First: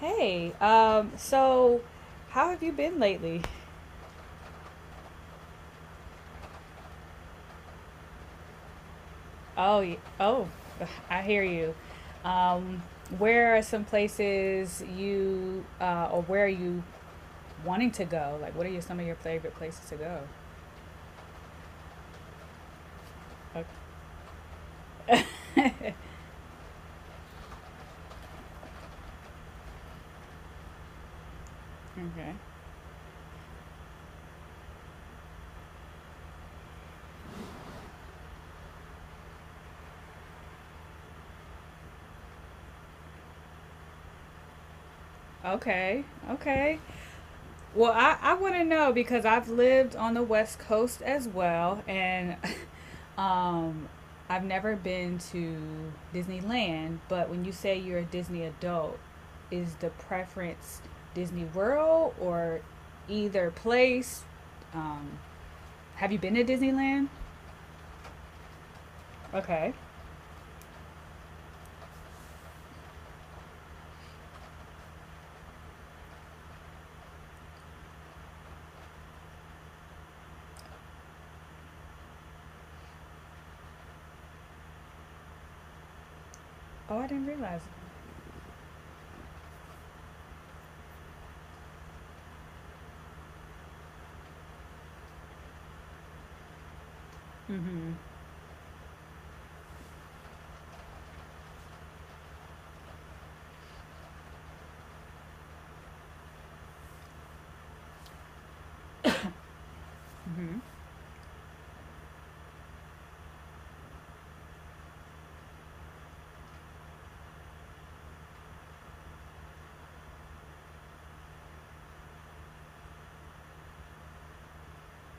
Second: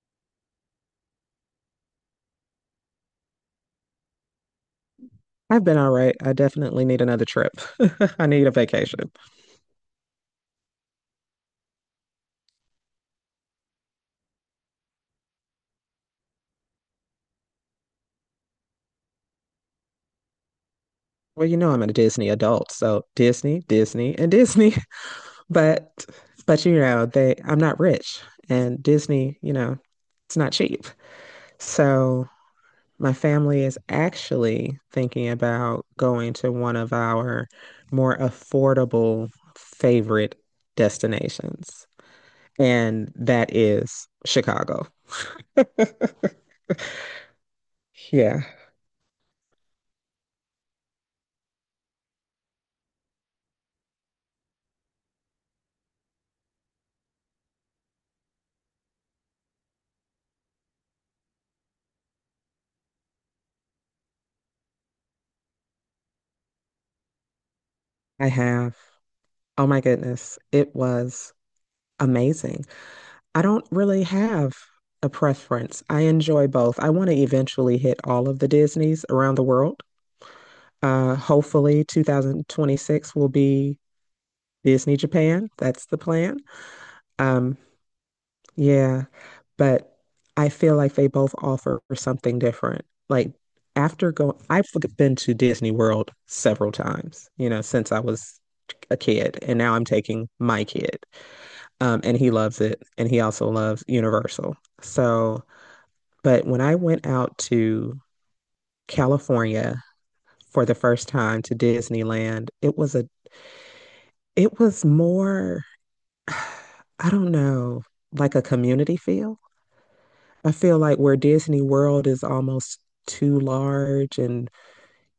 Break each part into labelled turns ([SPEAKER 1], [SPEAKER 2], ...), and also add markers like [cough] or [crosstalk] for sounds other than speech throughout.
[SPEAKER 1] Hey, so how have you been lately?
[SPEAKER 2] I've been all right. I definitely need another trip. [laughs] I need a vacation.
[SPEAKER 1] Oh, [laughs] I hear you. Um, where are some places you, or where are you wanting to go? Like, some of your favorite places to go?
[SPEAKER 2] Well, you know I'm a Disney adult, so Disney,
[SPEAKER 1] Okay.
[SPEAKER 2] Disney, and Disney. [laughs] But but you know, they I'm not rich and Disney, you know, it's not cheap. So
[SPEAKER 1] Okay.
[SPEAKER 2] my family is actually thinking about going to one of our more affordable favorite destinations, and that is Chicago.
[SPEAKER 1] Okay. Okay. Well, I
[SPEAKER 2] Yeah,
[SPEAKER 1] want to know because I've lived on the West Coast as well, and [laughs] um, I've never been to Disneyland. But when you say you're a Disney adult, is the preference Disney World or either place? Um, have you been to Disneyland?
[SPEAKER 2] I have. Oh
[SPEAKER 1] Okay.
[SPEAKER 2] my goodness, it was amazing. I don't really have a preference. I enjoy both. I want to eventually hit all of the Disneys around the world. Hopefully, 2026 will be Disney Japan. That's the plan.
[SPEAKER 1] Oh, I didn't
[SPEAKER 2] Um,
[SPEAKER 1] realize.
[SPEAKER 2] yeah, but I feel like they both offer something different. Like after going, I've been to Disney World several times, you know, since
[SPEAKER 1] Mm-hmm.
[SPEAKER 2] I was a kid, and now I'm taking my kid. And he loves it. And he also loves Universal. So, but when I went out to California
[SPEAKER 1] Mm-hmm.
[SPEAKER 2] for the first time to Disneyland, it was more, [sighs] I don't know, like a community feel. I feel like where Disney World is almost too large and,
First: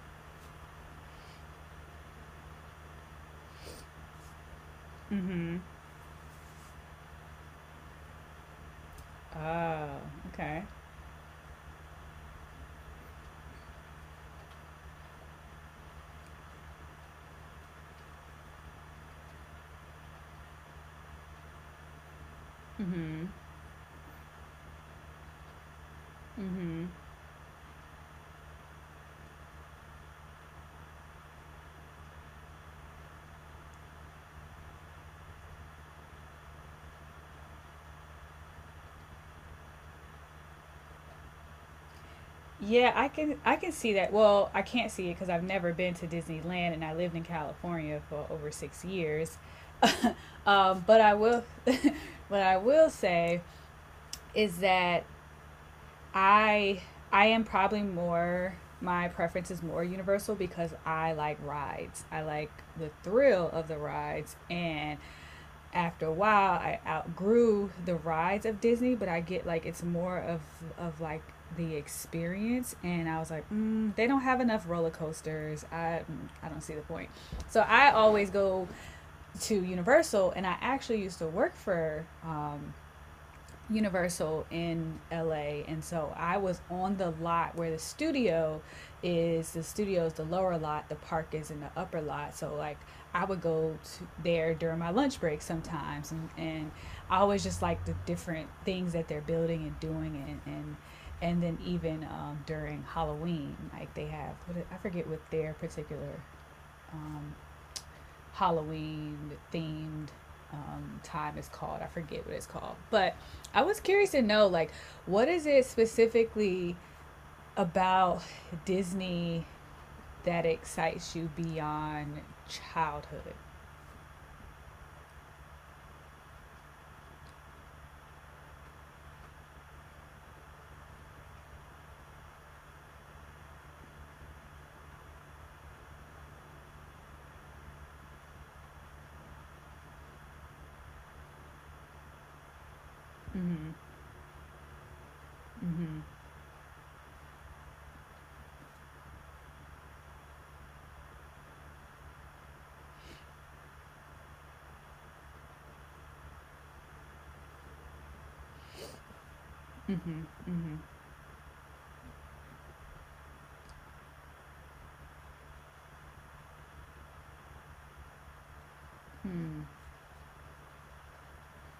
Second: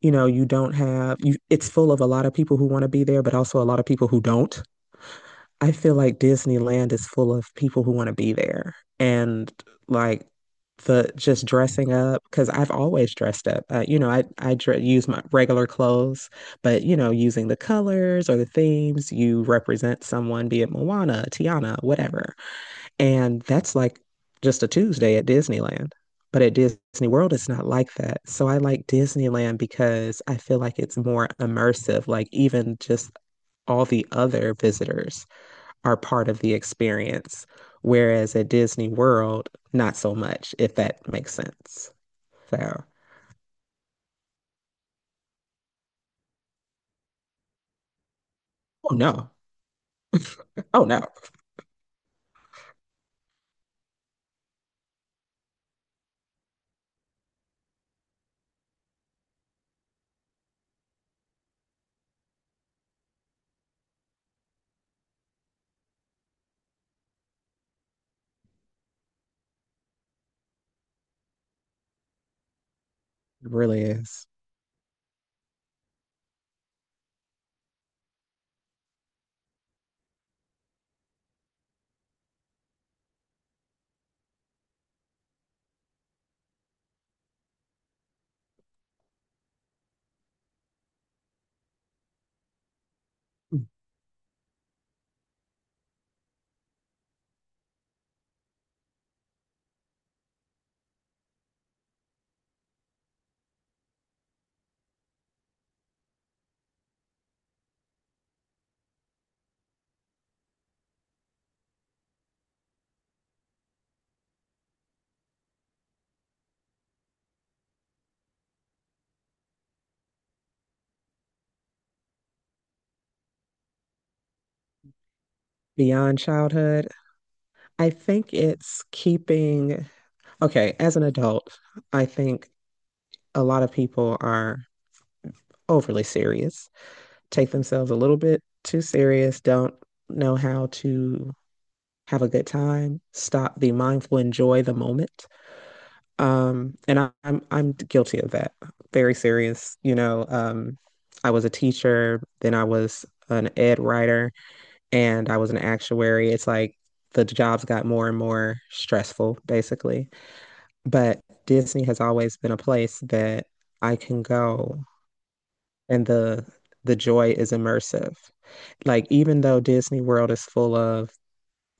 [SPEAKER 2] you know, you don't have, you, it's full of a lot of people who want to be there, but also a lot of people who don't.
[SPEAKER 1] Mm-hmm.
[SPEAKER 2] I feel like Disneyland is full of people who want to be there and
[SPEAKER 1] Oh,
[SPEAKER 2] like
[SPEAKER 1] okay.
[SPEAKER 2] the just dressing up because I've always dressed up. You know, I dre use my regular clothes, but you know, using the colors or the themes, you represent someone, be it Moana, Tiana, whatever.
[SPEAKER 1] Mm-hmm.
[SPEAKER 2] And that's like just a Tuesday at Disneyland. But at
[SPEAKER 1] Mm-hmm.
[SPEAKER 2] Disney World, it's not like that. So I like Disneyland because I feel like it's more immersive, like even just all the other visitors are part of the experience. Whereas at Disney World, not so much, if that makes sense. So,
[SPEAKER 1] Yeah, I can see that. Well, I can't see it because I've never been to Disneyland and I lived in California for over six
[SPEAKER 2] oh no,
[SPEAKER 1] years. [laughs]
[SPEAKER 2] oh no,
[SPEAKER 1] But I
[SPEAKER 2] it
[SPEAKER 1] will. [laughs] What I will say is that I I am probably more. My preference is more universal because I like rides. I like the thrill of the rides and after a while I outgrew the rides of Disney, but I get, like, it's more of like the experience. And I was like,
[SPEAKER 2] really
[SPEAKER 1] they don't
[SPEAKER 2] is.
[SPEAKER 1] have enough roller coasters. I don't see the point. So I always go to Universal, and I actually used to work for Universal in LA, and so I was on the lot where the studio is. The studio is the lower lot, the park is in the upper lot. So like I would
[SPEAKER 2] Mm.
[SPEAKER 1] go to there during my lunch break sometimes, and I always just like the different things that they're building and doing. And then even during Halloween, like they have, what, I forget what their particular Halloween themed time is called. I forget what it's called, but I was curious to know like what is it specifically about Disney that excites you beyond childhood?
[SPEAKER 2] Beyond childhood, I think it's keeping, okay, as an adult, I think a lot of people are overly serious. Take themselves a little bit too serious, don't know how to have a good time, stop,
[SPEAKER 1] Mm-hmm.
[SPEAKER 2] be mindful, enjoy the moment.
[SPEAKER 1] Mm-hmm.
[SPEAKER 2] And I'm guilty of that. Very serious, you know. I was a teacher, then I was an ed writer, and I was an actuary. It's like the jobs got more and more stressful, basically.
[SPEAKER 1] Mm-hmm.
[SPEAKER 2] But Disney has always been a place that I can go, and the joy is immersive. Like even though
[SPEAKER 1] Mm-hmm.
[SPEAKER 2] Disney World is full of,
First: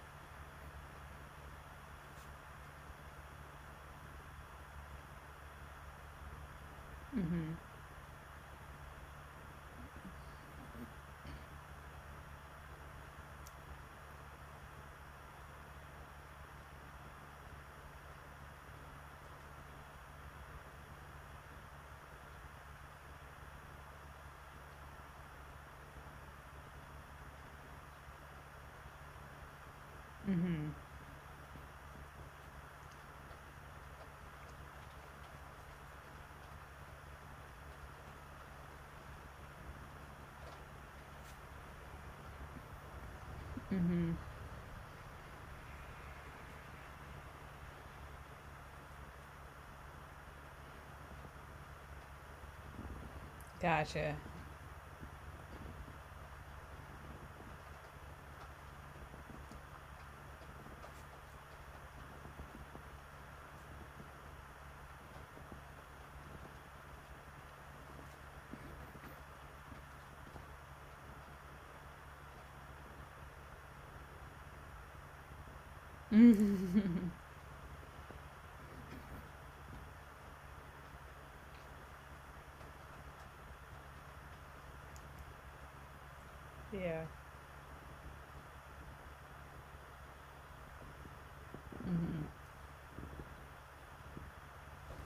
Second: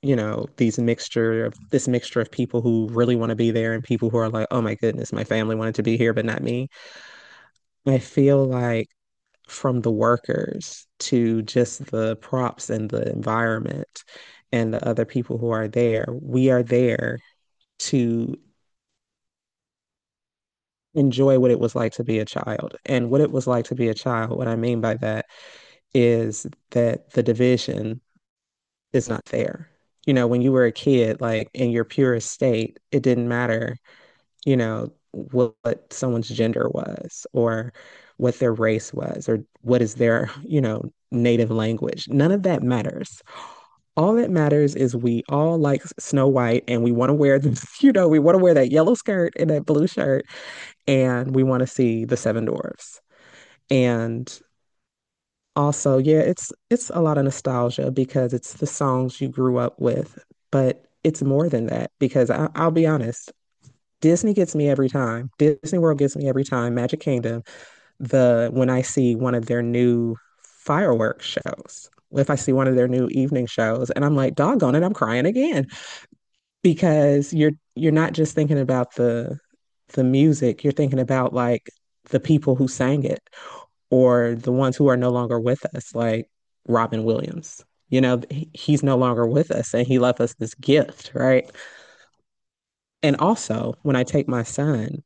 [SPEAKER 2] you know, these mixture of this mixture of people who really want to be there and people who are like, oh my goodness, my family wanted to be here, but not me.
[SPEAKER 1] Mm-hmm.
[SPEAKER 2] I feel like from the workers to just the props and the environment and the other people who are there, we are there to enjoy what it was like to be a child. And what it was like to be a child, what I mean by that is that the division is not fair. You know, when you were
[SPEAKER 1] Mm-hmm.
[SPEAKER 2] a kid, like in your purest state, it didn't matter, you know, what someone's gender was or what their race was or what is their, you know, native language. None of that matters.
[SPEAKER 1] Mm-hmm.
[SPEAKER 2] All
[SPEAKER 1] Mm-hmm.
[SPEAKER 2] that matters is we all like Snow White and we want to wear the, [laughs] you know, we want to wear that yellow skirt and that blue shirt and we want to see the seven dwarfs.
[SPEAKER 1] Gotcha. [laughs]
[SPEAKER 2] And also, yeah, it's a lot of nostalgia because it's the songs you grew up with, but it's more than that because I'll be honest, Disney gets me every time. Disney World gets me every time. Magic Kingdom, the when I see one of their new fireworks shows, if I see one of their new evening shows, and I'm like, doggone it, I'm crying again
[SPEAKER 1] Mm-hmm.
[SPEAKER 2] because you're not just thinking about the music, you're thinking about like the people who sang it or the ones who are no longer with us, like
[SPEAKER 1] Yeah.
[SPEAKER 2] Robin Williams. You know, he's no longer with us and he left us this gift, right?
[SPEAKER 1] Mm-hmm.
[SPEAKER 2] And also, when I take my son,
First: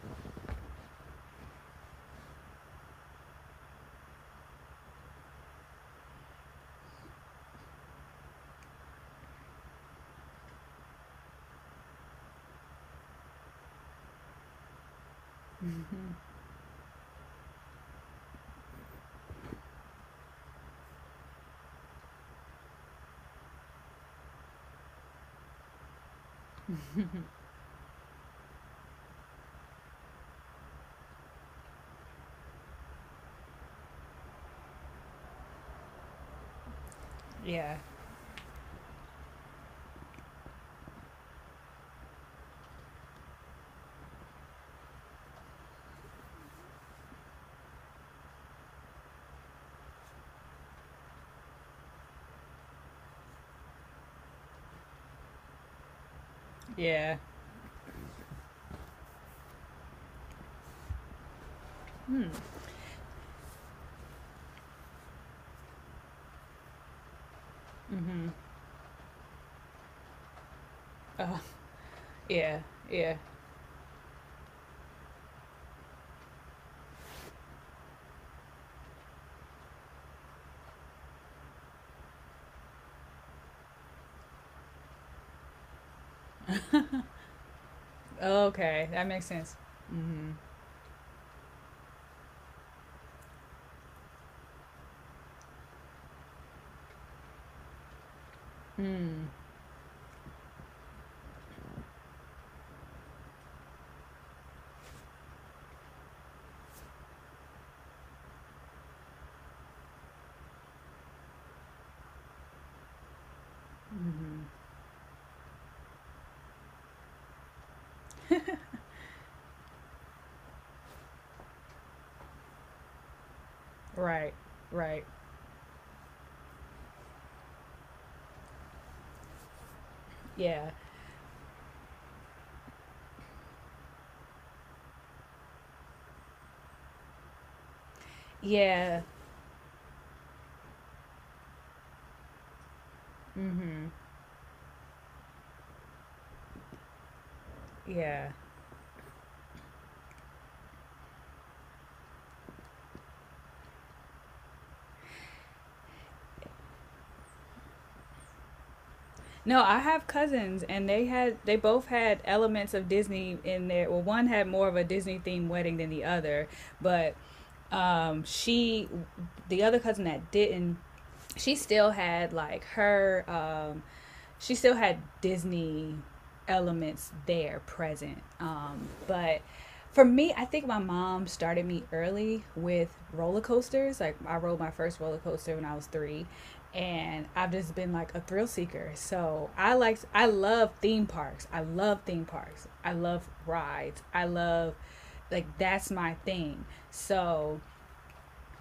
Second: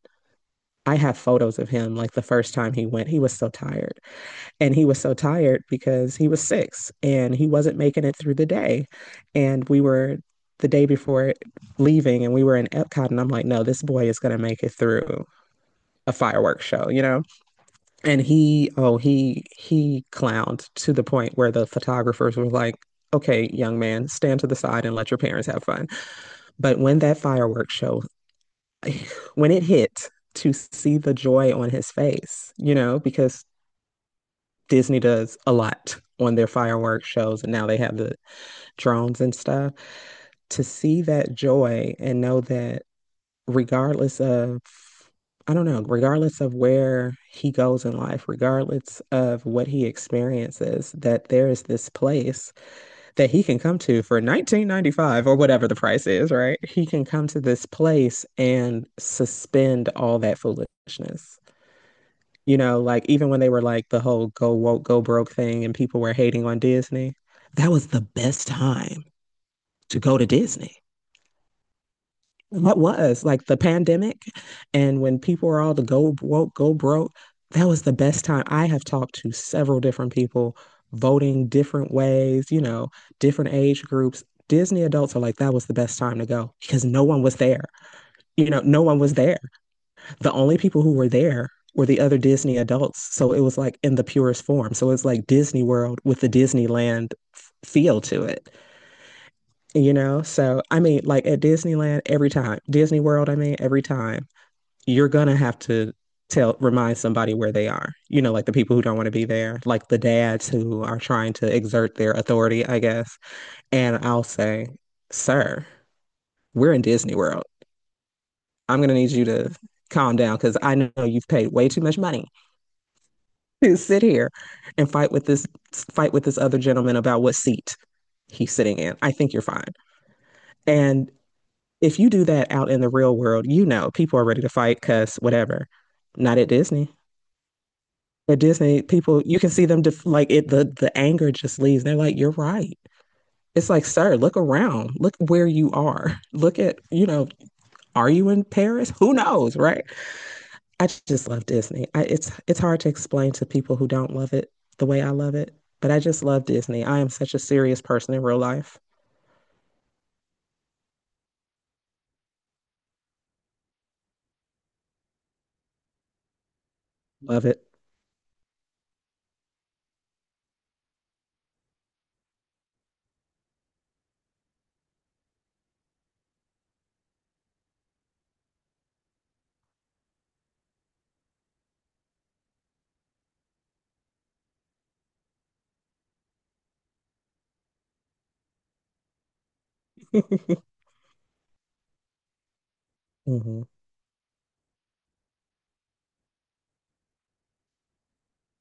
[SPEAKER 2] I have photos of him like the first time he went, he was so tired. And he was so tired because he was six and he wasn't making it through the day. And we were the day before leaving and we were in Epcot. And I'm like, no, this boy is going to make it through a
[SPEAKER 1] Mm-hmm.
[SPEAKER 2] fireworks show, you know? And he oh he clowned to the point where the photographers were like, okay, young man, stand to the side and let your parents have fun. But when that fireworks show, [sighs] [laughs] when it hit, to see the joy on his face, you know, because Disney does a lot on their fireworks shows, and now
[SPEAKER 1] Yeah.
[SPEAKER 2] they have the drones and stuff, to see that joy and know that regardless of, I don't know, regardless of where he goes in life, regardless of what he experiences, that there is this place that he can come to for 1995 or whatever the price is, right? He can
[SPEAKER 1] Yeah.
[SPEAKER 2] come to this place and suspend all that foolishness. You know, like even when they were like the whole go woke, go broke thing and people were hating on Disney, that was the
[SPEAKER 1] Mm-hmm.
[SPEAKER 2] best time to go to Disney.
[SPEAKER 1] Uh, yeah.
[SPEAKER 2] That
[SPEAKER 1] Yeah.
[SPEAKER 2] was like the pandemic. And when people were all the go woke, go broke, that was the best time. I have talked to several different people voting different ways, you know, different age groups. Disney adults are like, that was the best time to go because no one was there. You know, no
[SPEAKER 1] Okay,
[SPEAKER 2] one
[SPEAKER 1] that
[SPEAKER 2] was
[SPEAKER 1] makes
[SPEAKER 2] there.
[SPEAKER 1] sense. Mm-hmm.
[SPEAKER 2] The only people who were there were the other Disney adults. So it was like in the purest form. So it's like Disney World with the Disneyland feel to it,
[SPEAKER 1] Mm.
[SPEAKER 2] you know. So I mean, like at Disneyland every time, Disney World, I mean, every time you're gonna have to tell remind somebody where they are. You know, like the people who don't want to be there, like the dads who are trying to exert their authority, I guess. And I'll
[SPEAKER 1] Mm-hmm.
[SPEAKER 2] say, "Sir, we're in Disney World. I'm gonna need you to calm down because I know you've paid way too much money [laughs] to sit here
[SPEAKER 1] Right.
[SPEAKER 2] and
[SPEAKER 1] Right.
[SPEAKER 2] fight with this other gentleman about what seat he's sitting in. I think you're fine."
[SPEAKER 1] Yeah.
[SPEAKER 2] And if you do that out in the real world, you know people are ready to fight because whatever. Not at Disney. At Disney,
[SPEAKER 1] Yeah.
[SPEAKER 2] people you can see them def like it the anger just leaves. They're like, "You're right." It's like,
[SPEAKER 1] Mm-hmm.
[SPEAKER 2] "Sir, look around. Look where you are. [laughs] Look at, you know, are you
[SPEAKER 1] Yeah.
[SPEAKER 2] in Paris? Who knows, right?" I just love Disney. It's hard to explain to people who don't love it the way I love it, but I just love Disney. I am such a serious person in real life.
[SPEAKER 1] No, I have cousins, and they both had elements of Disney in there. Well, one had more of a Disney themed wedding than the other, but
[SPEAKER 2] Love it.
[SPEAKER 1] um, she, the other cousin that didn't, she still had like her she still had Disney elements there present. But for me, I think my mom started me early with roller coasters. Like I rode my first roller coaster when I was 3, and I've just been like a thrill seeker. So I love
[SPEAKER 2] [laughs]
[SPEAKER 1] theme parks. I love theme parks. I love
[SPEAKER 2] Hmm.
[SPEAKER 1] rides. I love like that's my thing. So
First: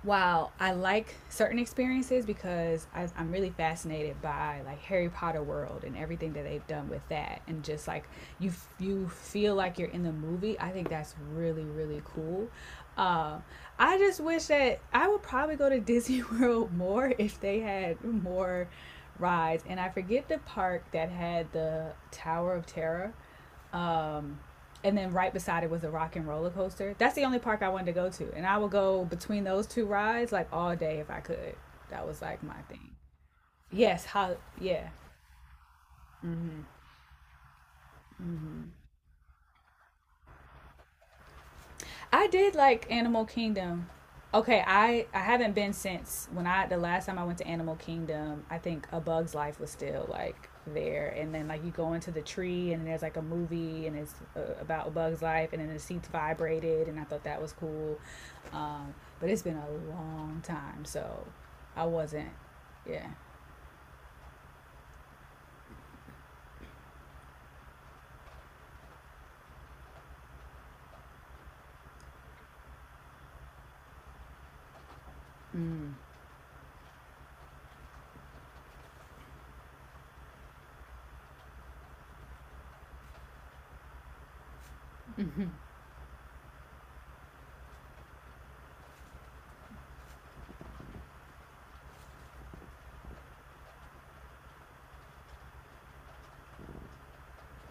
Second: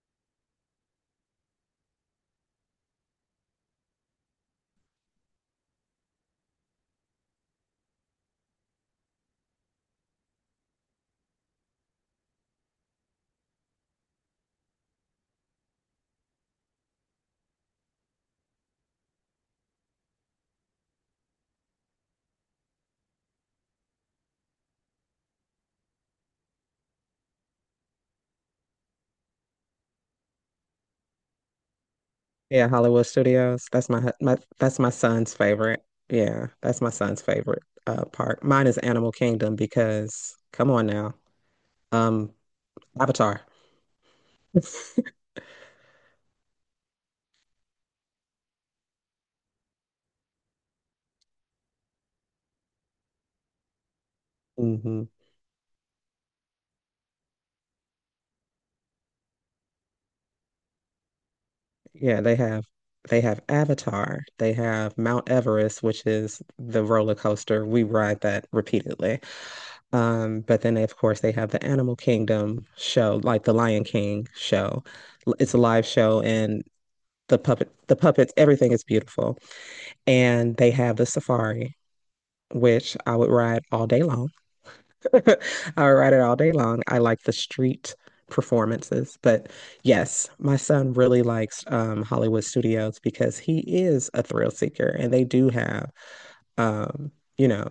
[SPEAKER 1] while I like certain experiences because I'm really fascinated by like Harry Potter world and everything that they've done with that, and just like you you feel like you're in the movie. I think that's really really cool. Uh, I just wish that I would probably go to [laughs] Disney World more if they had more rides. And I forget the park that had the Tower of Terror, um, and then right beside it was a rock and roller coaster. That's the only park I wanted to go to, and I would go between those two rides like all day if I could. That was like my
[SPEAKER 2] Yeah,
[SPEAKER 1] thing.
[SPEAKER 2] Hollywood Studios. That's my,
[SPEAKER 1] Yes,
[SPEAKER 2] hu-
[SPEAKER 1] how?
[SPEAKER 2] my that's
[SPEAKER 1] Yeah,
[SPEAKER 2] my son's favorite. Yeah, that's my son's favorite park. Mine is Animal Kingdom because come on now.
[SPEAKER 1] I
[SPEAKER 2] Um,
[SPEAKER 1] did like Animal
[SPEAKER 2] Avatar.
[SPEAKER 1] Kingdom. Okay, I haven't been since when I the last time I went to Animal Kingdom. I think A Bug's Life was still like there, and then like you go into the tree and there's like a movie and it's, about A
[SPEAKER 2] Hmm
[SPEAKER 1] Bug's Life, and then the seats vibrated, and I thought that was cool. Um, but it's been a long time, so I
[SPEAKER 2] Yeah,
[SPEAKER 1] wasn't. Yeah.
[SPEAKER 2] they have Avatar, they have Mount Everest, which is the roller coaster. We ride that repeatedly. But then they, of course they have the Animal Kingdom show, like the Lion King show. L- It's a live
[SPEAKER 1] Mm.
[SPEAKER 2] show and the puppets, everything is beautiful. And they have the safari, which I would ride all day long.
[SPEAKER 1] Mm-hmm.
[SPEAKER 2] [laughs] I ride it all day long. I like the street performances, but yes, my son really likes Hollywood Studios because he is a thrill seeker, and they do have, um, you know,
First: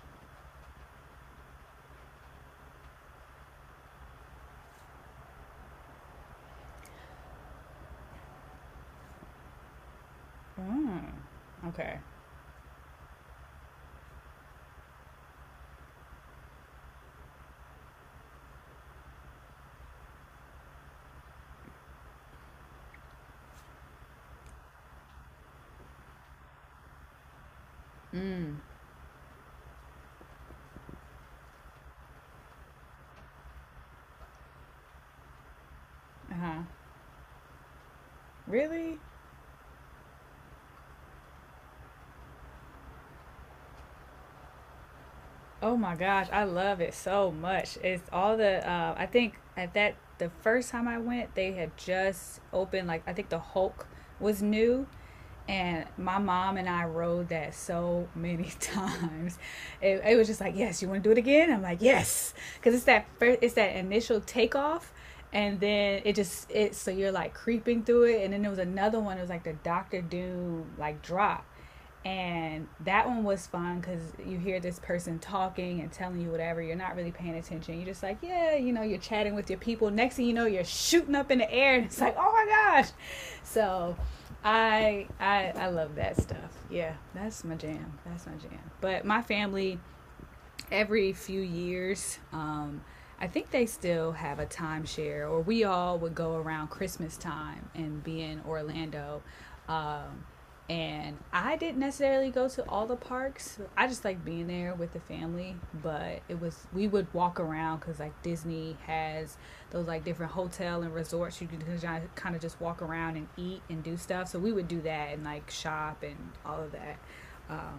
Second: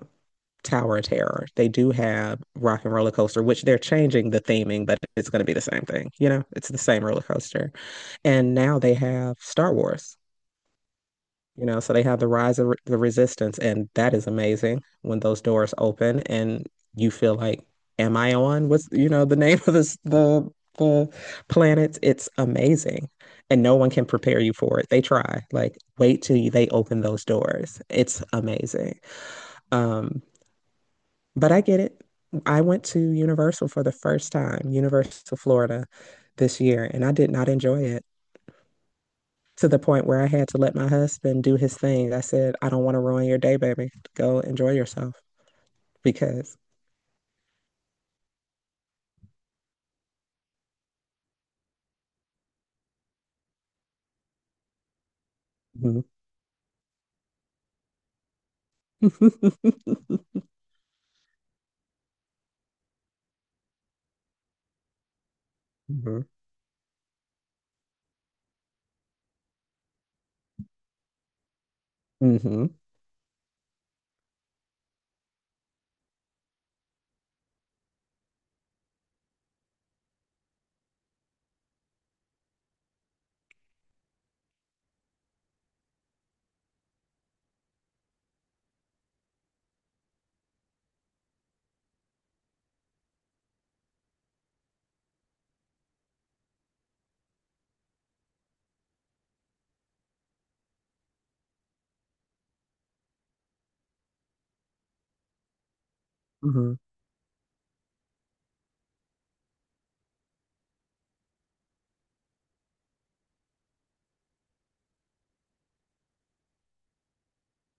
[SPEAKER 2] Tower of Terror. They do have Rock and Roller Coaster, which they're changing the theming, but it's going to be the same thing. You know, it's the same roller coaster, and now they have Star Wars.
[SPEAKER 1] Mm.
[SPEAKER 2] You know, so
[SPEAKER 1] Okay.
[SPEAKER 2] they have the rise of the resistance, and that is amazing when those doors open and you feel like, am I on? What's, you know, the name of this, the planet? It's amazing. And no one can prepare you for it. They try. Like, wait till you, they open those doors. It's
[SPEAKER 1] Mm.
[SPEAKER 2] amazing. Um, but I get it. I went to Universal for the first time, Universal Florida
[SPEAKER 1] Uh
[SPEAKER 2] this
[SPEAKER 1] huh.
[SPEAKER 2] year, and I did not enjoy it
[SPEAKER 1] Really?
[SPEAKER 2] to the point where I had to let my husband do his thing. I said, I don't want to ruin your day, baby. Go enjoy yourself
[SPEAKER 1] Oh my gosh, I
[SPEAKER 2] because.
[SPEAKER 1] love it so much. It's all the, I think at that the first time I went, they had just opened like I think the Hulk was new, and
[SPEAKER 2] Mhm.
[SPEAKER 1] my mom and I rode that so many [laughs] times. It was just
[SPEAKER 2] Mhm.
[SPEAKER 1] like, "Yes, you want to do it again?" I'm like, "Yes." Cuz it's that initial takeoff, and then it just, it, so you're like creeping through it. And then there was another one, it was like the Doctor Doom like drop,
[SPEAKER 2] Mhm.
[SPEAKER 1] and
[SPEAKER 2] Mhm.
[SPEAKER 1] that one was fun because you hear this person talking and telling you whatever, you're not really paying attention, you're just like, yeah, you're chatting with your people, next thing you know you're shooting up in the air and it's like, oh my gosh. So I love that stuff. Yeah, that's my jam, that's my jam. But my family every few years. I think they still have a timeshare, or we all would go around Christmas time and be in Orlando. Um, and I didn't necessarily go to all the parks. I just like being there with the family, but it was we
[SPEAKER 2] [laughs]
[SPEAKER 1] would walk around because like Disney has those like different hotel and resorts, you can kind of just walk around and eat and do stuff. So we would do that and like shop and all of that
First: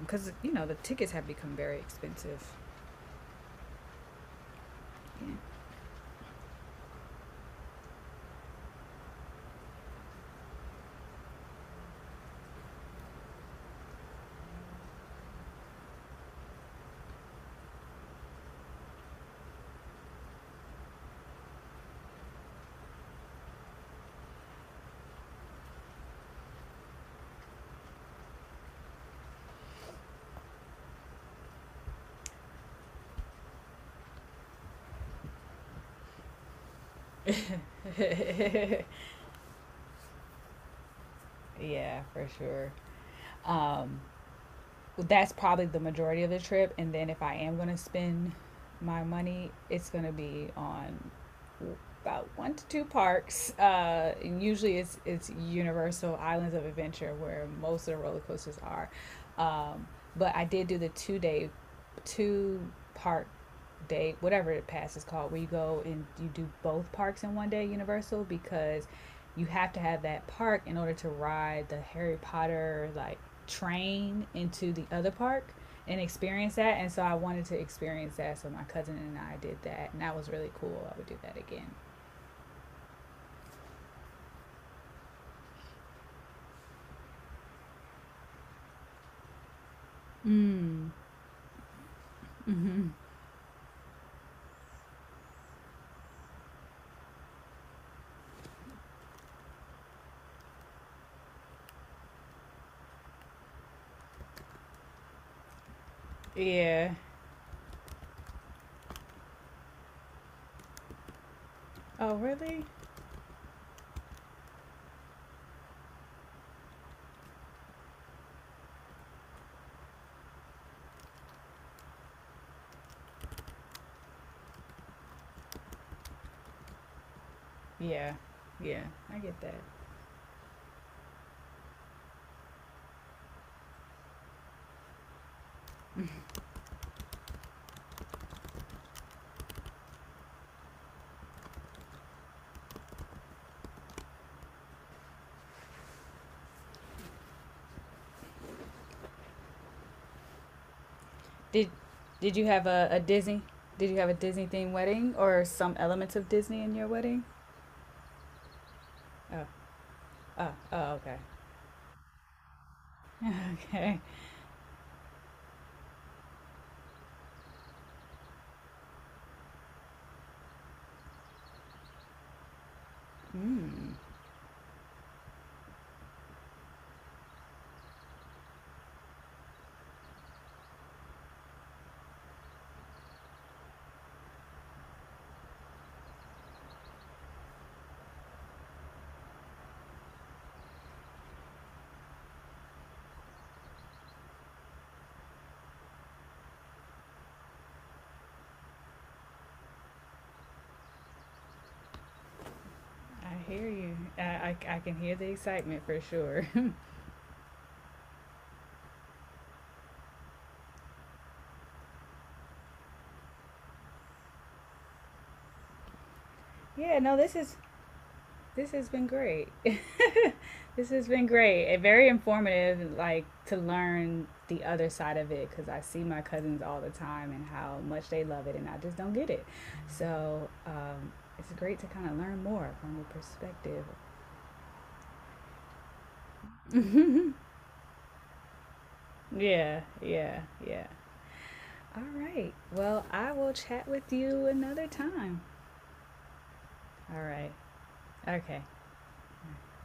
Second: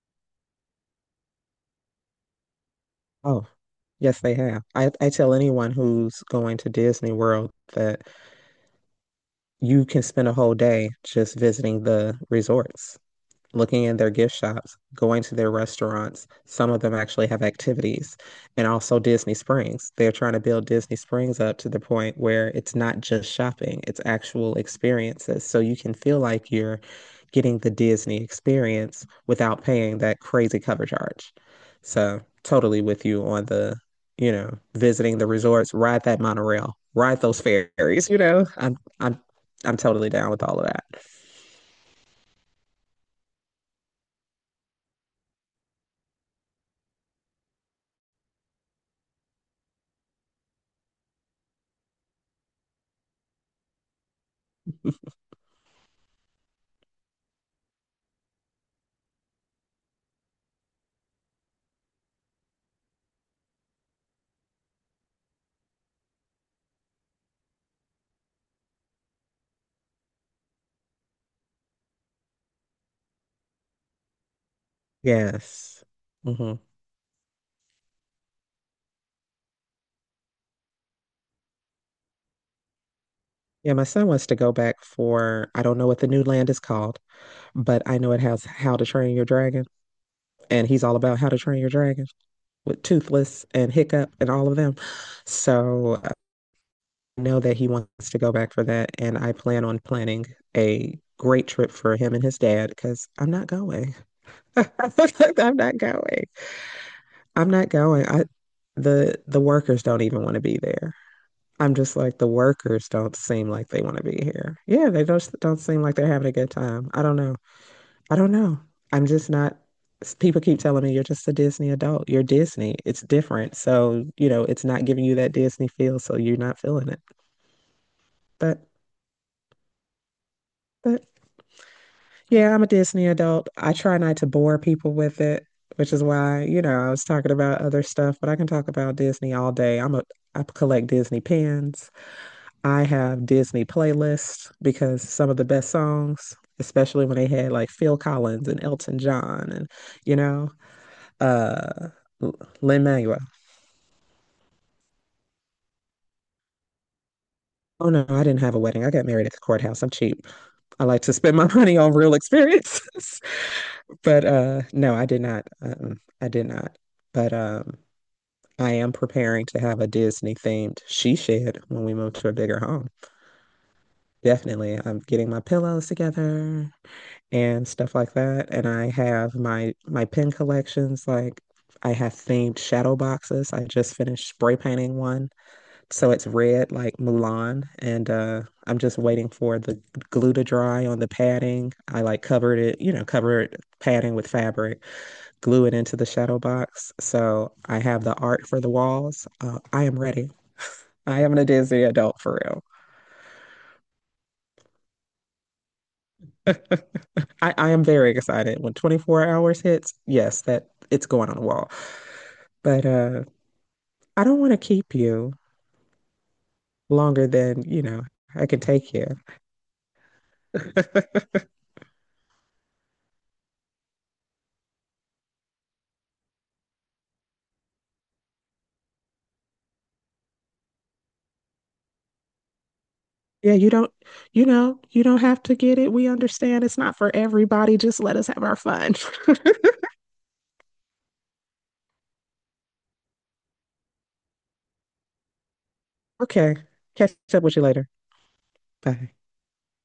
[SPEAKER 1] because you know the tickets have become very expensive.
[SPEAKER 2] Oh, yes, they have. I tell
[SPEAKER 1] [laughs]
[SPEAKER 2] anyone who's going to Disney World that you can spend a whole day just visiting the resorts, looking in their gift shops, going to their restaurants. Some of them actually have activities, and also Disney Springs. They're trying to build Disney Springs up to the point where it's not just shopping, it's actual experiences. So you can feel like you're getting the Disney experience without paying that crazy cover charge. So, totally with you on the, you know, visiting the resorts, ride that monorail, ride those ferries, you know. I'm totally down with all of that.
[SPEAKER 1] Yeah, for sure. Um, that's probably the majority of the trip. And then if I am going to spend my money, it's going to be on about one to two parks. And usually it's Universal Islands of Adventure where most of the roller coasters are. Um, but I did do the 2-day, two park day, whatever the pass is called, where you go and you do both parks in one day, Universal, because you have to have that park in order to ride the Harry Potter like train into the other park
[SPEAKER 2] Yes.
[SPEAKER 1] and experience
[SPEAKER 2] Hmm.
[SPEAKER 1] that. And so I wanted to experience that. So my cousin and I did that, and that was really cool. I would do that again.
[SPEAKER 2] Yeah, my son wants to go back for, I don't know what the new land is called, but I know it has How to Train Your Dragon. And he's
[SPEAKER 1] Mm.
[SPEAKER 2] all about How to Train Your Dragon with Toothless and Hiccup and all of them. So I know that he wants to go back for that. And I plan on planning a great trip for him and his dad because I'm not going. [laughs] I'm not going.
[SPEAKER 1] Yeah.
[SPEAKER 2] I'm not going. The workers don't even want to be there. I'm just
[SPEAKER 1] Oh,
[SPEAKER 2] like the
[SPEAKER 1] really?
[SPEAKER 2] workers don't seem like they want to be here. Yeah, they don't seem like they're having a good time. I don't know. I don't know. I'm just not. People keep telling me you're just a Disney adult. You're Disney. It's different. So, you know, it's not giving you that Disney feel, so you're not feeling it.
[SPEAKER 1] Yeah.
[SPEAKER 2] But
[SPEAKER 1] Yeah, I get that.
[SPEAKER 2] but yeah, I'm a Disney adult. I try not to bore people with it, which is why, you know, I was talking about other stuff, but I can talk about Disney all day. I collect Disney pins. I have Disney playlists because some of the best songs, especially when they had like Phil Collins and Elton John and, you know,
[SPEAKER 1] Did
[SPEAKER 2] uh
[SPEAKER 1] Did you have a
[SPEAKER 2] Lin-Manuel.
[SPEAKER 1] Disney? Did you have a Disney themed wedding or some elements of Disney in your wedding?
[SPEAKER 2] Oh no, I didn't have a wedding. I got married at the
[SPEAKER 1] Oh.
[SPEAKER 2] courthouse. I'm cheap.
[SPEAKER 1] Oh.
[SPEAKER 2] I
[SPEAKER 1] Oh.
[SPEAKER 2] like to
[SPEAKER 1] Okay. [laughs]
[SPEAKER 2] spend [laughs] my money on real experiences. [laughs]
[SPEAKER 1] Okay.
[SPEAKER 2] But no, I did not. I did not. But I am preparing to have a Disney themed she shed when we move to a bigger home.
[SPEAKER 1] Mm.
[SPEAKER 2] Definitely. I'm getting my pillows together and stuff like that. And I have my pen collections. Like I have themed shadow boxes. I just finished spray painting one, so it's red like Mulan. And I'm just waiting for the glue to dry on the padding. I like covered it, you know, covered padding with fabric, glue it into the shadow box. So I have the art for the walls. I am ready. I am a Disney adult for real.
[SPEAKER 1] I hear you. I can hear the excitement for sure. [laughs]
[SPEAKER 2] I am very excited when 24 hours hits. Yes, that it's going on the wall. But I don't want to keep you
[SPEAKER 1] Yeah, no,
[SPEAKER 2] longer than, you know, I can
[SPEAKER 1] this has
[SPEAKER 2] take
[SPEAKER 1] been
[SPEAKER 2] you.
[SPEAKER 1] great. [laughs] This has been great. And very informative, like to learn the other side of it because I see my cousins all the time and how much they love it, and I just don't get it. So it's great to kind of learn more from the
[SPEAKER 2] Yeah, you
[SPEAKER 1] perspective.
[SPEAKER 2] don't, you know, you don't have to get it. We understand it's not for everybody. Just let us have our fun. [laughs]
[SPEAKER 1] Yeah, yeah, yeah. All right. Well, I will chat with you another time.
[SPEAKER 2] Okay. Catch
[SPEAKER 1] All
[SPEAKER 2] up
[SPEAKER 1] right.
[SPEAKER 2] with you later.
[SPEAKER 1] Okay.
[SPEAKER 2] Bye.